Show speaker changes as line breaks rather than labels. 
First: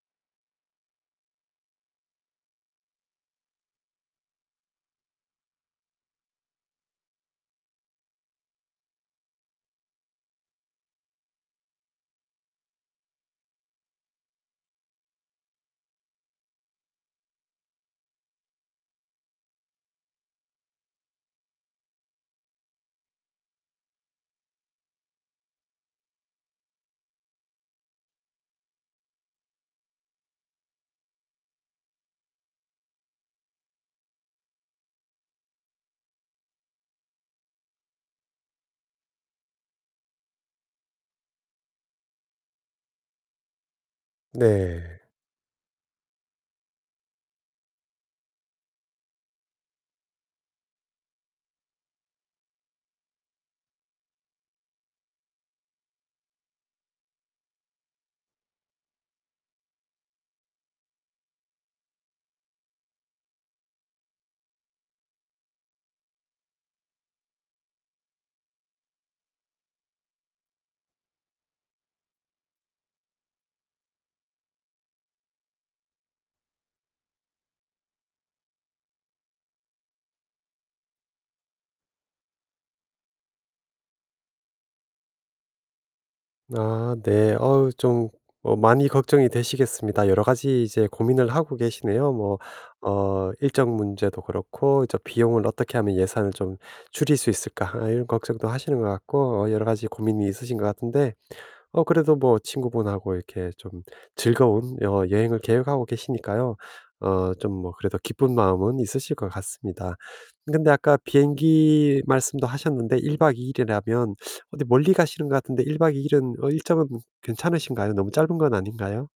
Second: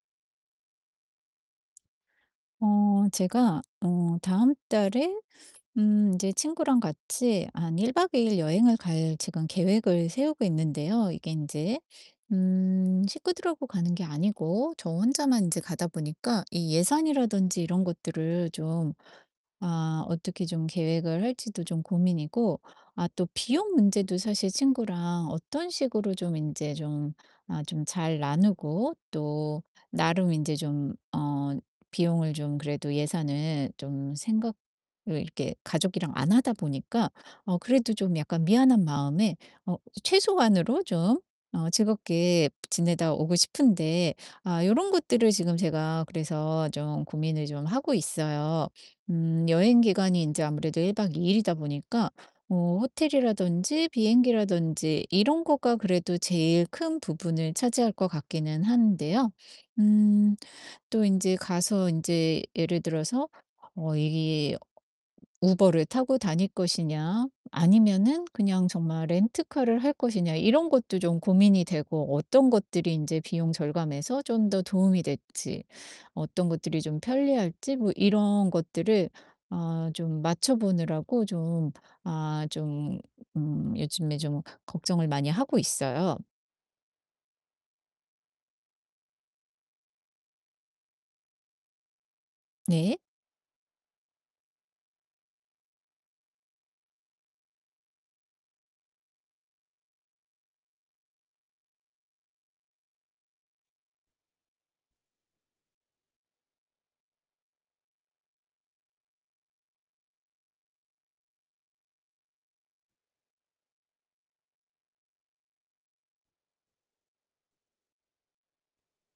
어 제가 어 다음 달에 음 인제 친구랑 같이 한 1 박 2 일 여행을 갈 지금 계획을 세우고 있는데요 이게 인제 음 식구들하고 가는 게 아니고 저 혼자만 인제 가다 보니까 이 예산이라든지 이런 것들을 좀 아 어떻게 좀 계획을 할지도 좀 고민이고 아 또 비용 문제도 사실 친구랑 어떤 식으로 좀 인제 좀 아 좀 잘 나누고 또 나름 인제 좀 어 비용을 좀 그래도 예산을 좀 생각 으 이렇게 가족이랑 안 하다 보니까 어 그래도 좀 약간 미안한 마음에 어 최소한으로 좀 어 즐겁게 브 지내다 오고 싶은데 아 요런
네.
것들을 지금 제가 그래서 좀 고민을 좀 하고 있어요. 음. 여행 기간이 인제 아무래도 1 박 2 일이다 보니까 어 호텔이라든지 비행기라든지 이런 거가 그래도 제일 큰 부분을 차지할 것 같기는 한데요 음 또 인제 가서 인제 예를 들어서 어 이 '우버를 타고 다닐 것이냐 아니면은 그냥 정말 렌터카를 할 것이냐?' 이런 것도 좀 고민이 되고 어떤 것들이 인제 비용 절감에서 좀 더 도움이 될지 어떤 것들이 좀 편리할지 뭐 이런 것들을 아 좀 맞춰보느라고 좀 아 좀 음 요즘에 좀 걱정을 많이 하고 있어요.
아, 네. 어 좀 어 많이 걱정이 되시겠습니다. 여러 가지 이제 고민을 하고 계시네요. 뭐
네.
어 일정 문제도 그렇고 이제 '비용을 어떻게 하면 예산을 좀 줄일 수 있을까?' 아 이런 걱정도 하시는 것 같고 어 여러 가지 고민이 있으신 것 같은데 어, 그래도 뭐 친구분하고 이렇게 좀 즐거운 어 여행을 계획하고 계시니까요 어 좀 뭐 그래도 기쁜 마음은 있으실 것 같습니다. 근데 아까 비행기 말씀도 하셨는데 1 박 2 일이라면 어디 멀리 가시는 것 같은데 1 박 2 일은 어 일정은 괜찮으신가요? 너무 짧은 건 아닌가요?